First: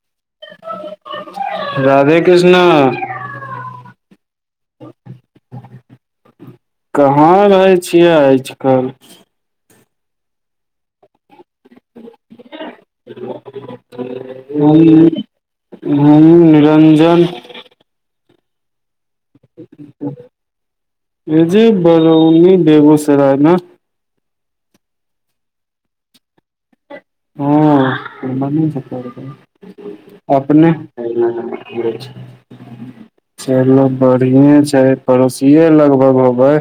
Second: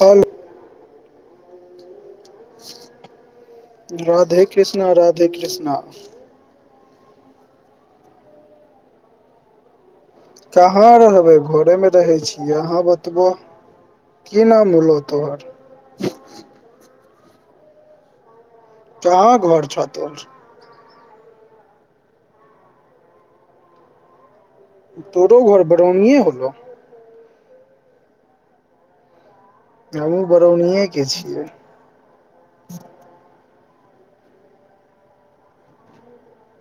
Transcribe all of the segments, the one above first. Hello Radhe Krishna Radhe Krishna, Radhe Krishna कहां रहैय छियै आज कल? कहा रहबै? घरे मे रहे छियै, आहा बतबो की नाम होलो हम तोहर? हम निरंजन कहा घर छौ तोहर एजे बरौनी बेगूसरायमे। तोरो घर बरनिये होलो? ह हमहूँ [unintelligible] अपने बरौनिये के छियै ओम्हरे छै। चलु बढ़िए छैय, पड़ोसिये लगभग होबै।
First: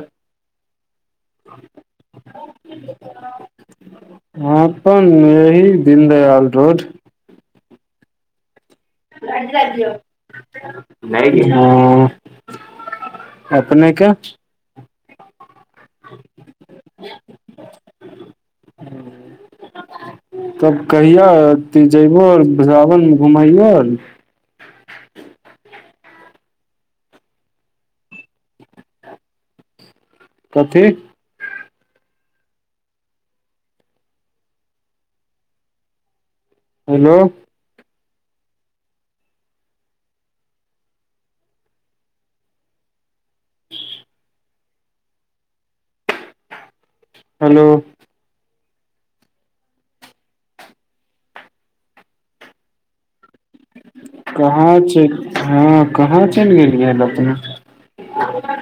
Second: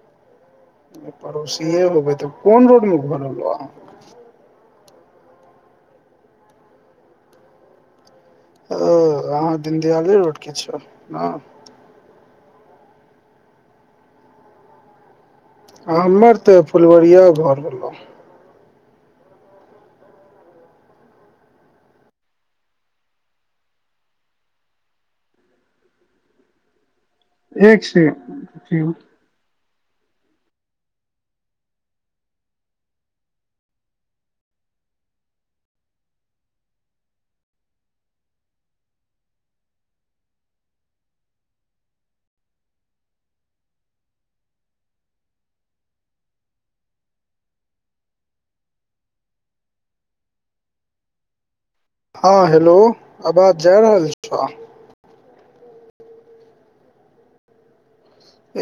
पड़ोसीे होबै तऽ कोन रोड मे घर हौ तोहर? अपन एहि दीनदयाल रोड। ओ लाइट अहाँ काइट दियौ? दीनदयाले रोड के छौ नैय न गे। अ अपनेक? हमर तऽ फुलवरिया घर भेलहु। तब कहिया तू जयबो सावणमे घुमायालो? एक छैय कथी? हेलो ऽ ऽ हेलो ऽ ऽ हां हेलो अबाज जा रहल? छौ कहां चेल, हां कहा चलि गेलियै अपने?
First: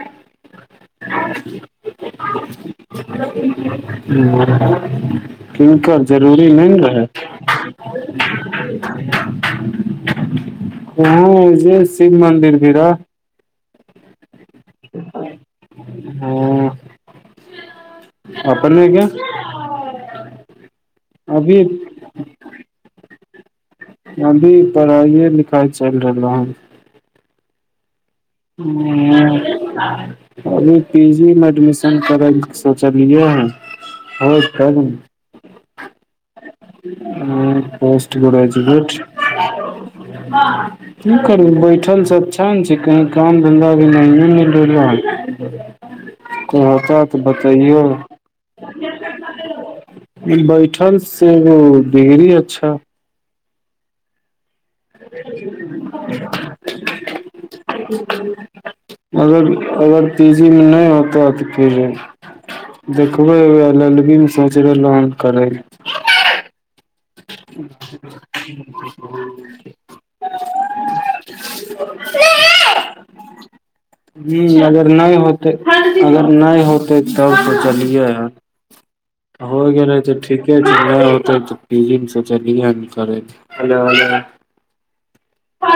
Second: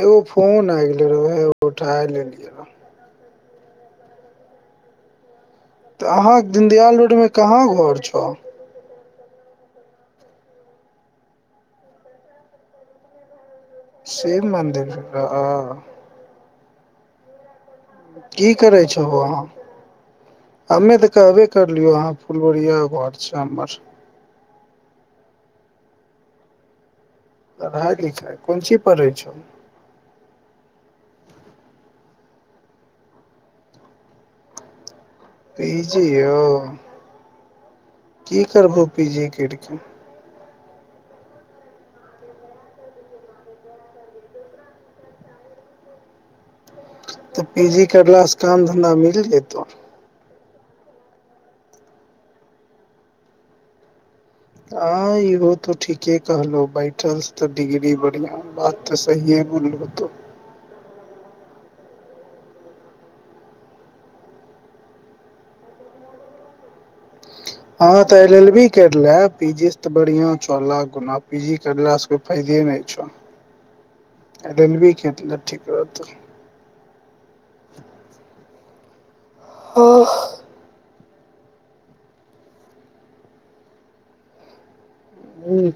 एगो फोन आ गेले रहैय, ओहे उठाय लेल रहो। किनकर जरूरी नै न रहैय? कहा घर छौ? हां एजे शिव मन्दिर भीरा। शिव मन्दिर भी रहे। हं। की करे अपने के छहो अहां, हमे तऽ कहबे अभी करलियो हां। फुलबरिया घर छै हमर। अभी पढ़ाइए लिखाइ चलि रहलै हन। पढ़ाइ लिखाई, कोन चीज पढ़ै छहौ। अभी पी जी मे एडमिशन करैय लेल सोचलियै हन। होई तब पी ने। जी यौ हु की करबहो पोस्टग्रेजवेट। पी जी करि कऽ की करु बैठल से अच्छा न छै कहीं। काम धंधा भी नहिये मिलैये की कहब। तऽ पी जी करला से काम धन्धा मिल जेतै। बैठल से डिग्री अच्छा। हा इहो तऽ ठीके कहलहुं बैठल से तऽ डिग्री बढ़िया, वाह। तऽ सहिए बोललो तो। जिम नै होतऽ तऽ फेर। देखबैय लेल एल एल बी से जे लाउंच करैये। [inaudible] त बढ़िया छ लाख गुना, पीजी करला से फायदे नहि छ। हूँ अगर नहि होतै ठीक रहतौ अगर नहि होतै, तब सोचलियै हें। होय गेलै तऽ ह ठीके छै नहि होतै तऽ। पीजी मे सोचलिय हन करै के, हेलो हेलो।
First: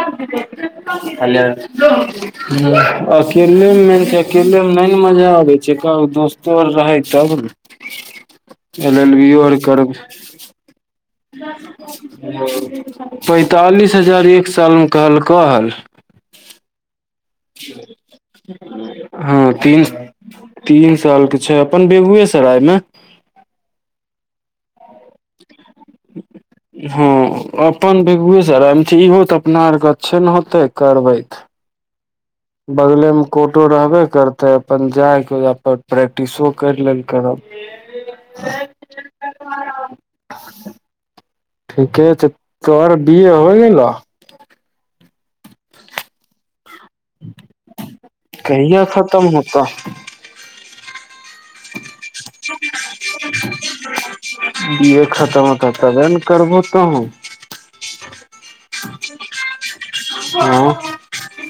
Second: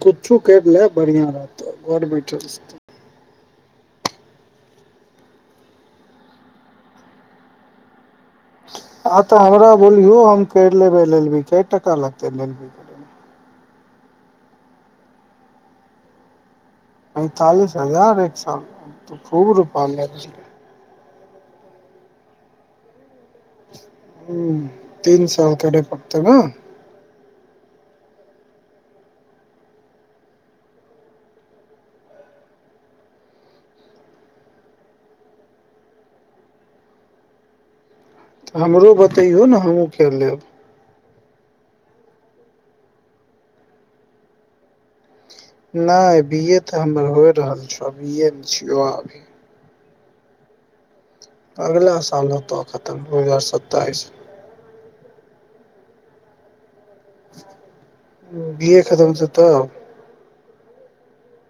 कुछो करि ले बढ़िआँ हेलो रहतौ घर बैठल हूँ अस। अकेलेमे मेन छै अकेलेमे नहि ने मजा आबै छै कहु दोस्तो आर रहै तब न। [inaudible] आ तऽ हमरा बोलियो हम कैर लेबे एल एल बी, कै टका लगते अय लेल। पैंतालिस हजार एक सालमे कहलकऽ हेल। पैंतालिस हजार एक साल त हँ खूब तीन रूपया लै छै। तीन साल के छै अपन बेगुएसराय मे। हूँ तीन साल करै पड़तै न। हँ अपन बेगुएसरायमे छै, इहो तऽ अपना आरके अच्छे ने होतै करबै तऽ। बगलेमे कोटो रहबे करतै अपन जायके ओहां पर प्रैक्टिसो करि लेल करब। [inaudible] हमरो बतैयौ न हमहूँ कैर लेब। ठीके छै तोहर बी ए होइ गेलऽ। नहि बी ए तऽ हमर होइ रहल छ, बी ए मे छियौ अभी। तऽ। अगिला साल होतो आब खतम, दू हजार सत्ताइस मे। बी ए खतम होतऽ तबे ने करबो तोहु। बीए खतम हेतै तब। हँ।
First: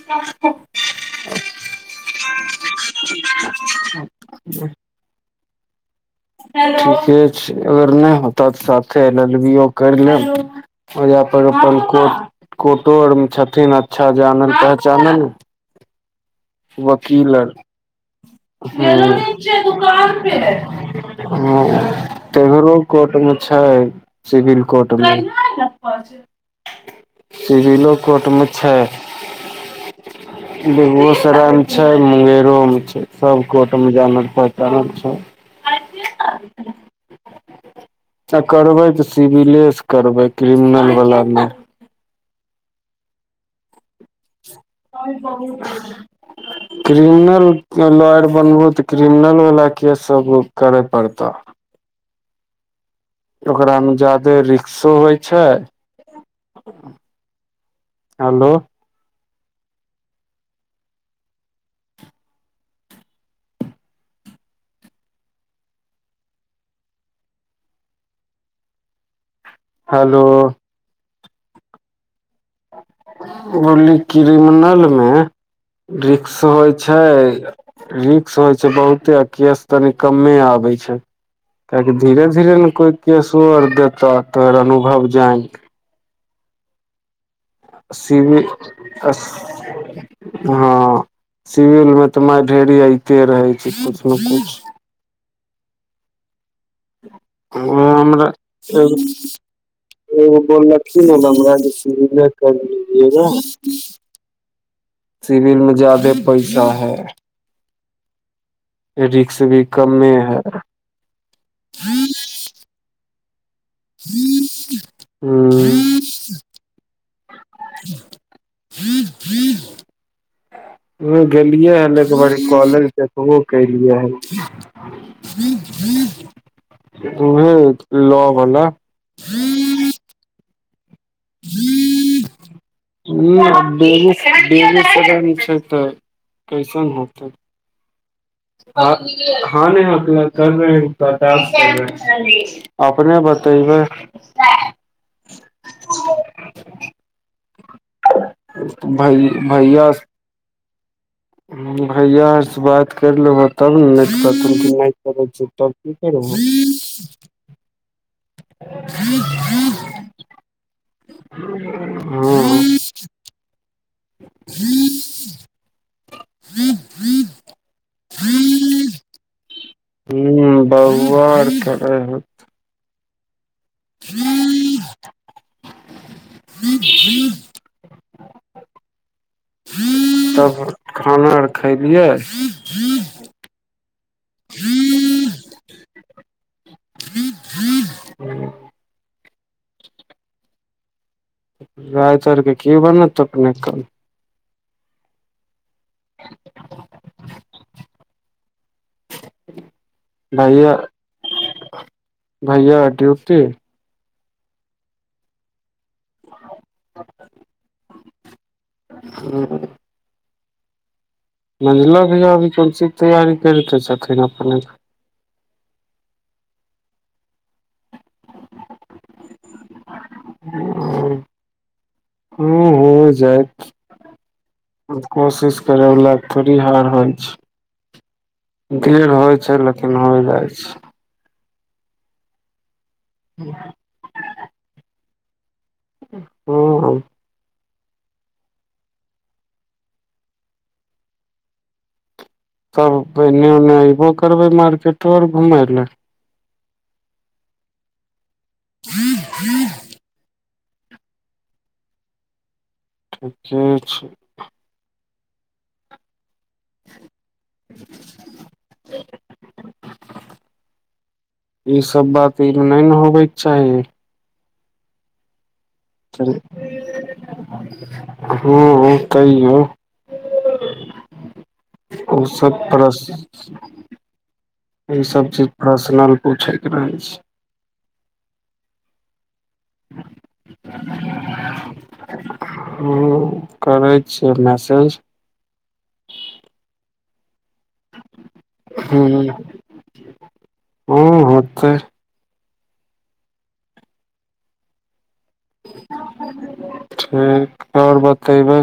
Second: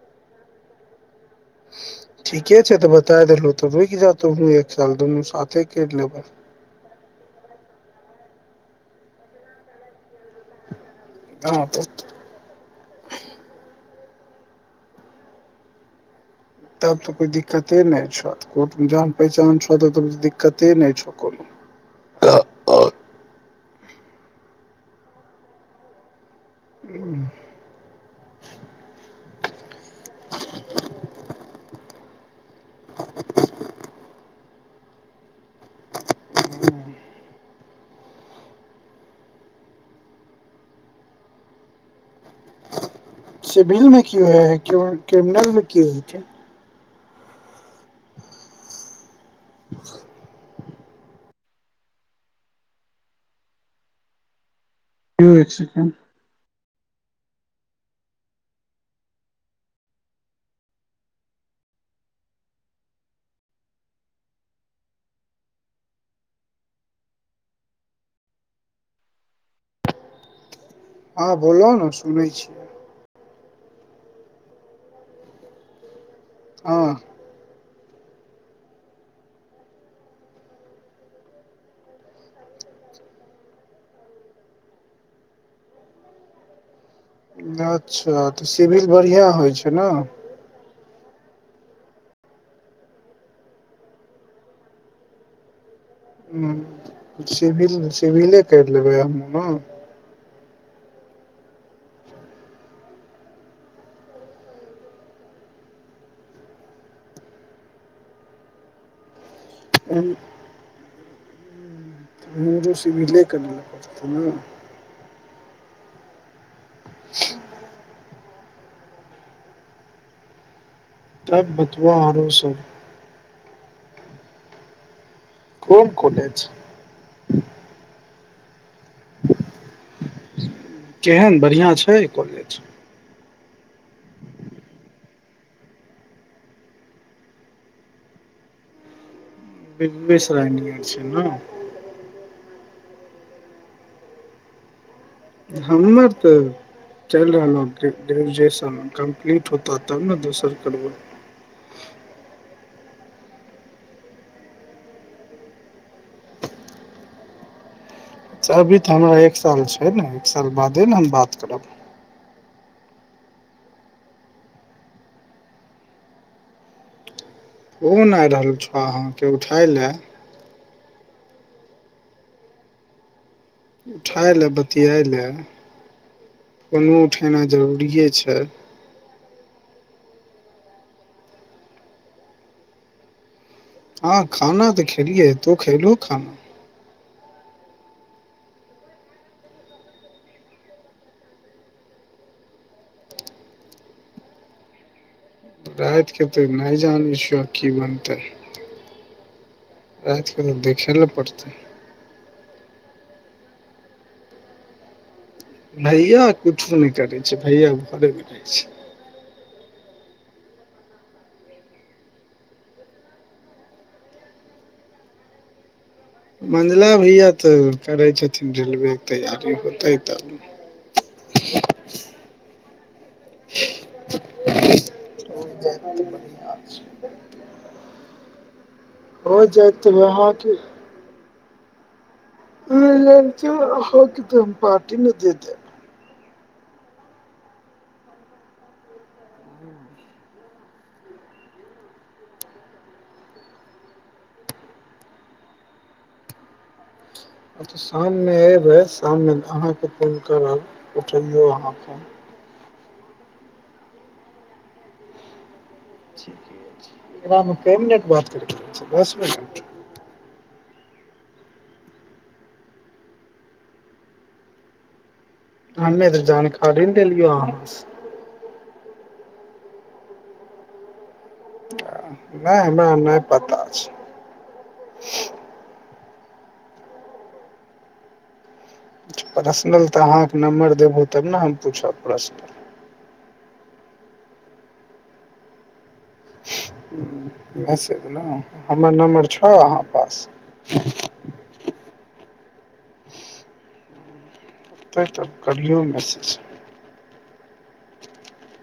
[inaudible] ठीके छै तऽ बताय देलहु तऽ रुक जा तुहू एक साल दुनू साथे कैर लेबै। ठीके छै अगर नहि होत तऽ साथे एल एल बी ओ करि लेब। ओहां पर हँ अपन तऽ कोट कोटो आर मे छथिन अच्छा जानल पहचानल। तब तऽ कोय दिक्कते नै छा। हुं, दिक्कते नहि छौ कोनो हुं तेहरो कोर्ट मे छै, सिविल कोर्ट मे। सिविलो कोर्ट मे छै। बेगुओसराय मे छै, मुंगेरो मे छै। सब कोर्ट मे जानल पहचानल छै। आ करबै तऽ सिविले से करबै, क्रिमनल वला नै। सिविल मे कि होय हय, किम क्रिमनल मे की होय छै। क्रिमनल के लॉयर बनबू तऽ क्रिमनल वला केस सब करा पड़तऽ। ओकरा मे जादे रिक्शो होय यौ छै। एक सेकेंड हलो। हलो। हां बोलऽ ना सुनै छी। बोली क्रिमनल मे रिक्श होय हँ छै। रिक्स होय छै बहुते आ केश तनि कमे आबै छै। काएकि धीरे-धीरे ने कोई केसो आर देतऽ तोहर अनुभव जाएन के। अच्छा तऽ सिविल बढ़ियाँ होय छै ना। हां सिविल मे तऽ मार ढेरी ऐते रहै छै कुछ नऽ कुछ। हुं सिभिल मे सिभिले कैर लेबै हमरा हमु ना। एगो बोललखिन हय बबुआ जे सिविले कर लीजिएगा। सिविल मे जादे पैसा हय। रिक्श भी ने कमे हय। हमरो सिभिले कर लिया पड़ते ना। हुं। [inaudible] उ तब गेलियै बतबऽ हन एक आरो बारी सब कॉलेज देखबो केलियै हन। कोन कॉलेज उहे लॉ बला। केहेन बढ़ियाँ छै कॉलेज। उ ना बेगू बेगूसराय मे छै तऽ कैसन होतै। [unintelligible] बेगूएसराय नियर छै ने अपने बतैबै। हमर त चैल रहलौ ग्रे ग्रेजुएशन भै कम्प्लीट होता, तब ना दोसर करबा। हुं भैया आर से बात कैर लेबा, तब ना नै त कहथुन कि नै करै छै। तब की करभो। अभी त हमरा एक साल छै ने, एक साल बादे ने हम बात करब। हां। [inaudible] फोन आय रहल छा अहाँ के उठाय ला। हुं बौअवा आर करै हो उठाए लाय बतियाय लाए, फोनो उठेनाय जरूरिये छै। तब खाना आर खैलियै। [inaudible] हां खाना तऽ खेलियै तु खैलु खाना। राति औरके की बनत अपने क? राति के तऽ नहि जानै छियो की बनतै? राति कोनो भैया देखय लए पड़तै। भैया डियुटी? भैया किछो नहि करै छै, भैया घरे पर रहै छै। हूँ आ मैझला भैयाअभी अभी कोन चीज तैयारी करिते छथिन अपने क? मझला भैया त करय छथिन रेलवे के तैयारी होतै त न हूँ ह [unintelligible] होयत जा [unintelligible] जायत कोशिश तऽ करय बला के बढ़िआँ थोड़ी छै हार होय छय। देर हो होय छय जायत लेकिन तऽ होइ जाइ अहाँके छय। [unintelligible] होतय पार्टी न देतय। हूँ ह तब पहिने ओने अयबो करबय मार्केटो और घुमय ले। शाम में ऐबय शाममें त अहाँके फोन करब उठबयो अहाँ फोन। ठीके छय। [unintelligible] ऐतबा में के मिनट बात केलकय दस मनिट [unintelligible] ई सब बात अय में नय न होबेके चाही। हमे त जानकारीये ने देेलियौ अहाँ स हुं-हुं तहि यो [unintelligible] औ सब नहि तरह हमरा स नहि पता छै इ सब चीज पर्सनल पूछे के नय छय। पर्सनल त अहां के नम्बर देबो तब न हम पुछब पर्सनल। हम्म करै छियै मैसेज। मैसेज न हमर हूँ नम्बर छ अहाँ पास [unintelligible] हूँ होतै। फिर तब कर लियौ मैसेज। ठीक आओर बतेबै?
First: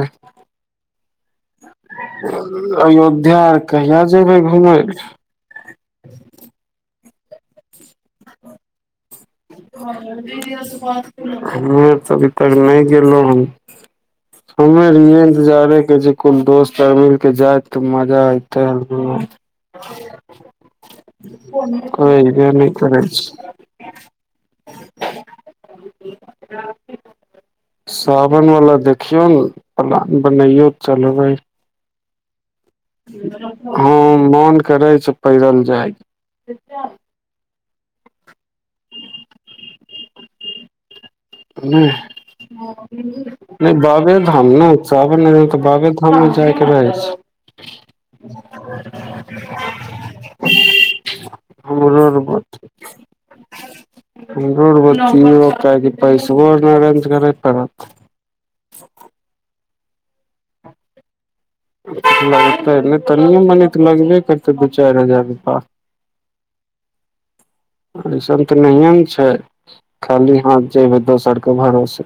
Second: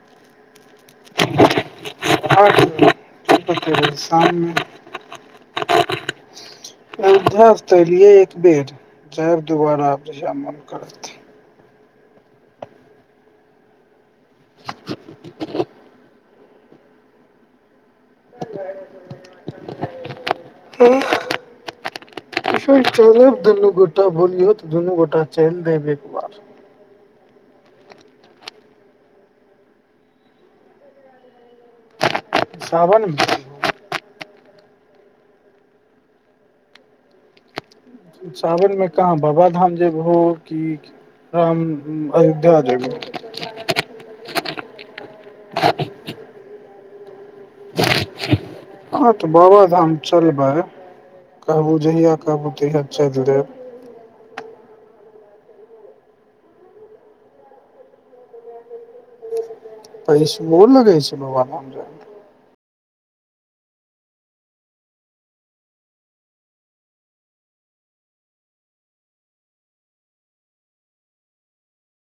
[unintelligible] अयोध्या कहिय जेबै घुमय लए? [unintelligible] यौधा से तऽ अयलियए एक बेर। जायब दुबाराब जहिा मोन करत। हमे आर तऽ अभी तक नहि गेलहुँ ह। हमे इ इन्तजारे के जे कोन दोस्त आर मिलके जाय तऽ मज मज़ा आई काइल त [unintelligible] नहि [unintelligible] करै चल छै दुनू गोटा बोलियौ दुनू गोटा चलदे बब [unintelligible] सााबन वाला देख देखियौ ने प्लान बनाैयो चलबै। सावनमे हँ मोन करै छै पैरल जाय। सावन मे कहाँ बाबा धाम जेब हो की? आाम नहि अयोध्या जेबेइ। नहि बाबे धाम ने सावने में तऽ बाबे धाममे जायके रहै छै। हँ तऽ बाबाधाम चलबै, कहबू हमरो जहिया आर कहबू तहिया चलि देब। हमरो गो तीन गो काहि पैसो आ नहि अरेंज करे पड़त। पैसबो लगे छैय बाबा [unintelligible] लगतै नय तनिए मनी तऽ लगबे करतै दू चारि हजार रुपा। अयसन तऽ नहिए ने छैय। खाली हाथ जेइबे दोसरके भरोसे।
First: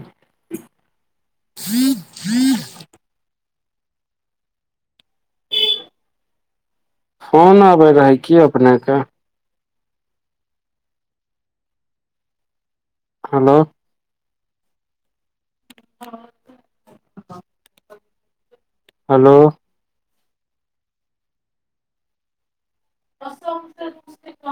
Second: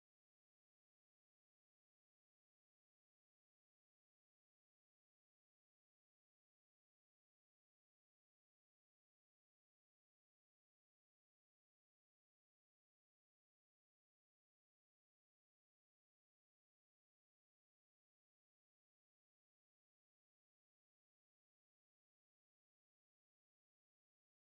फोन आबय रहय की अपनेके। हेलो। हँ। हेलो। [inaudible]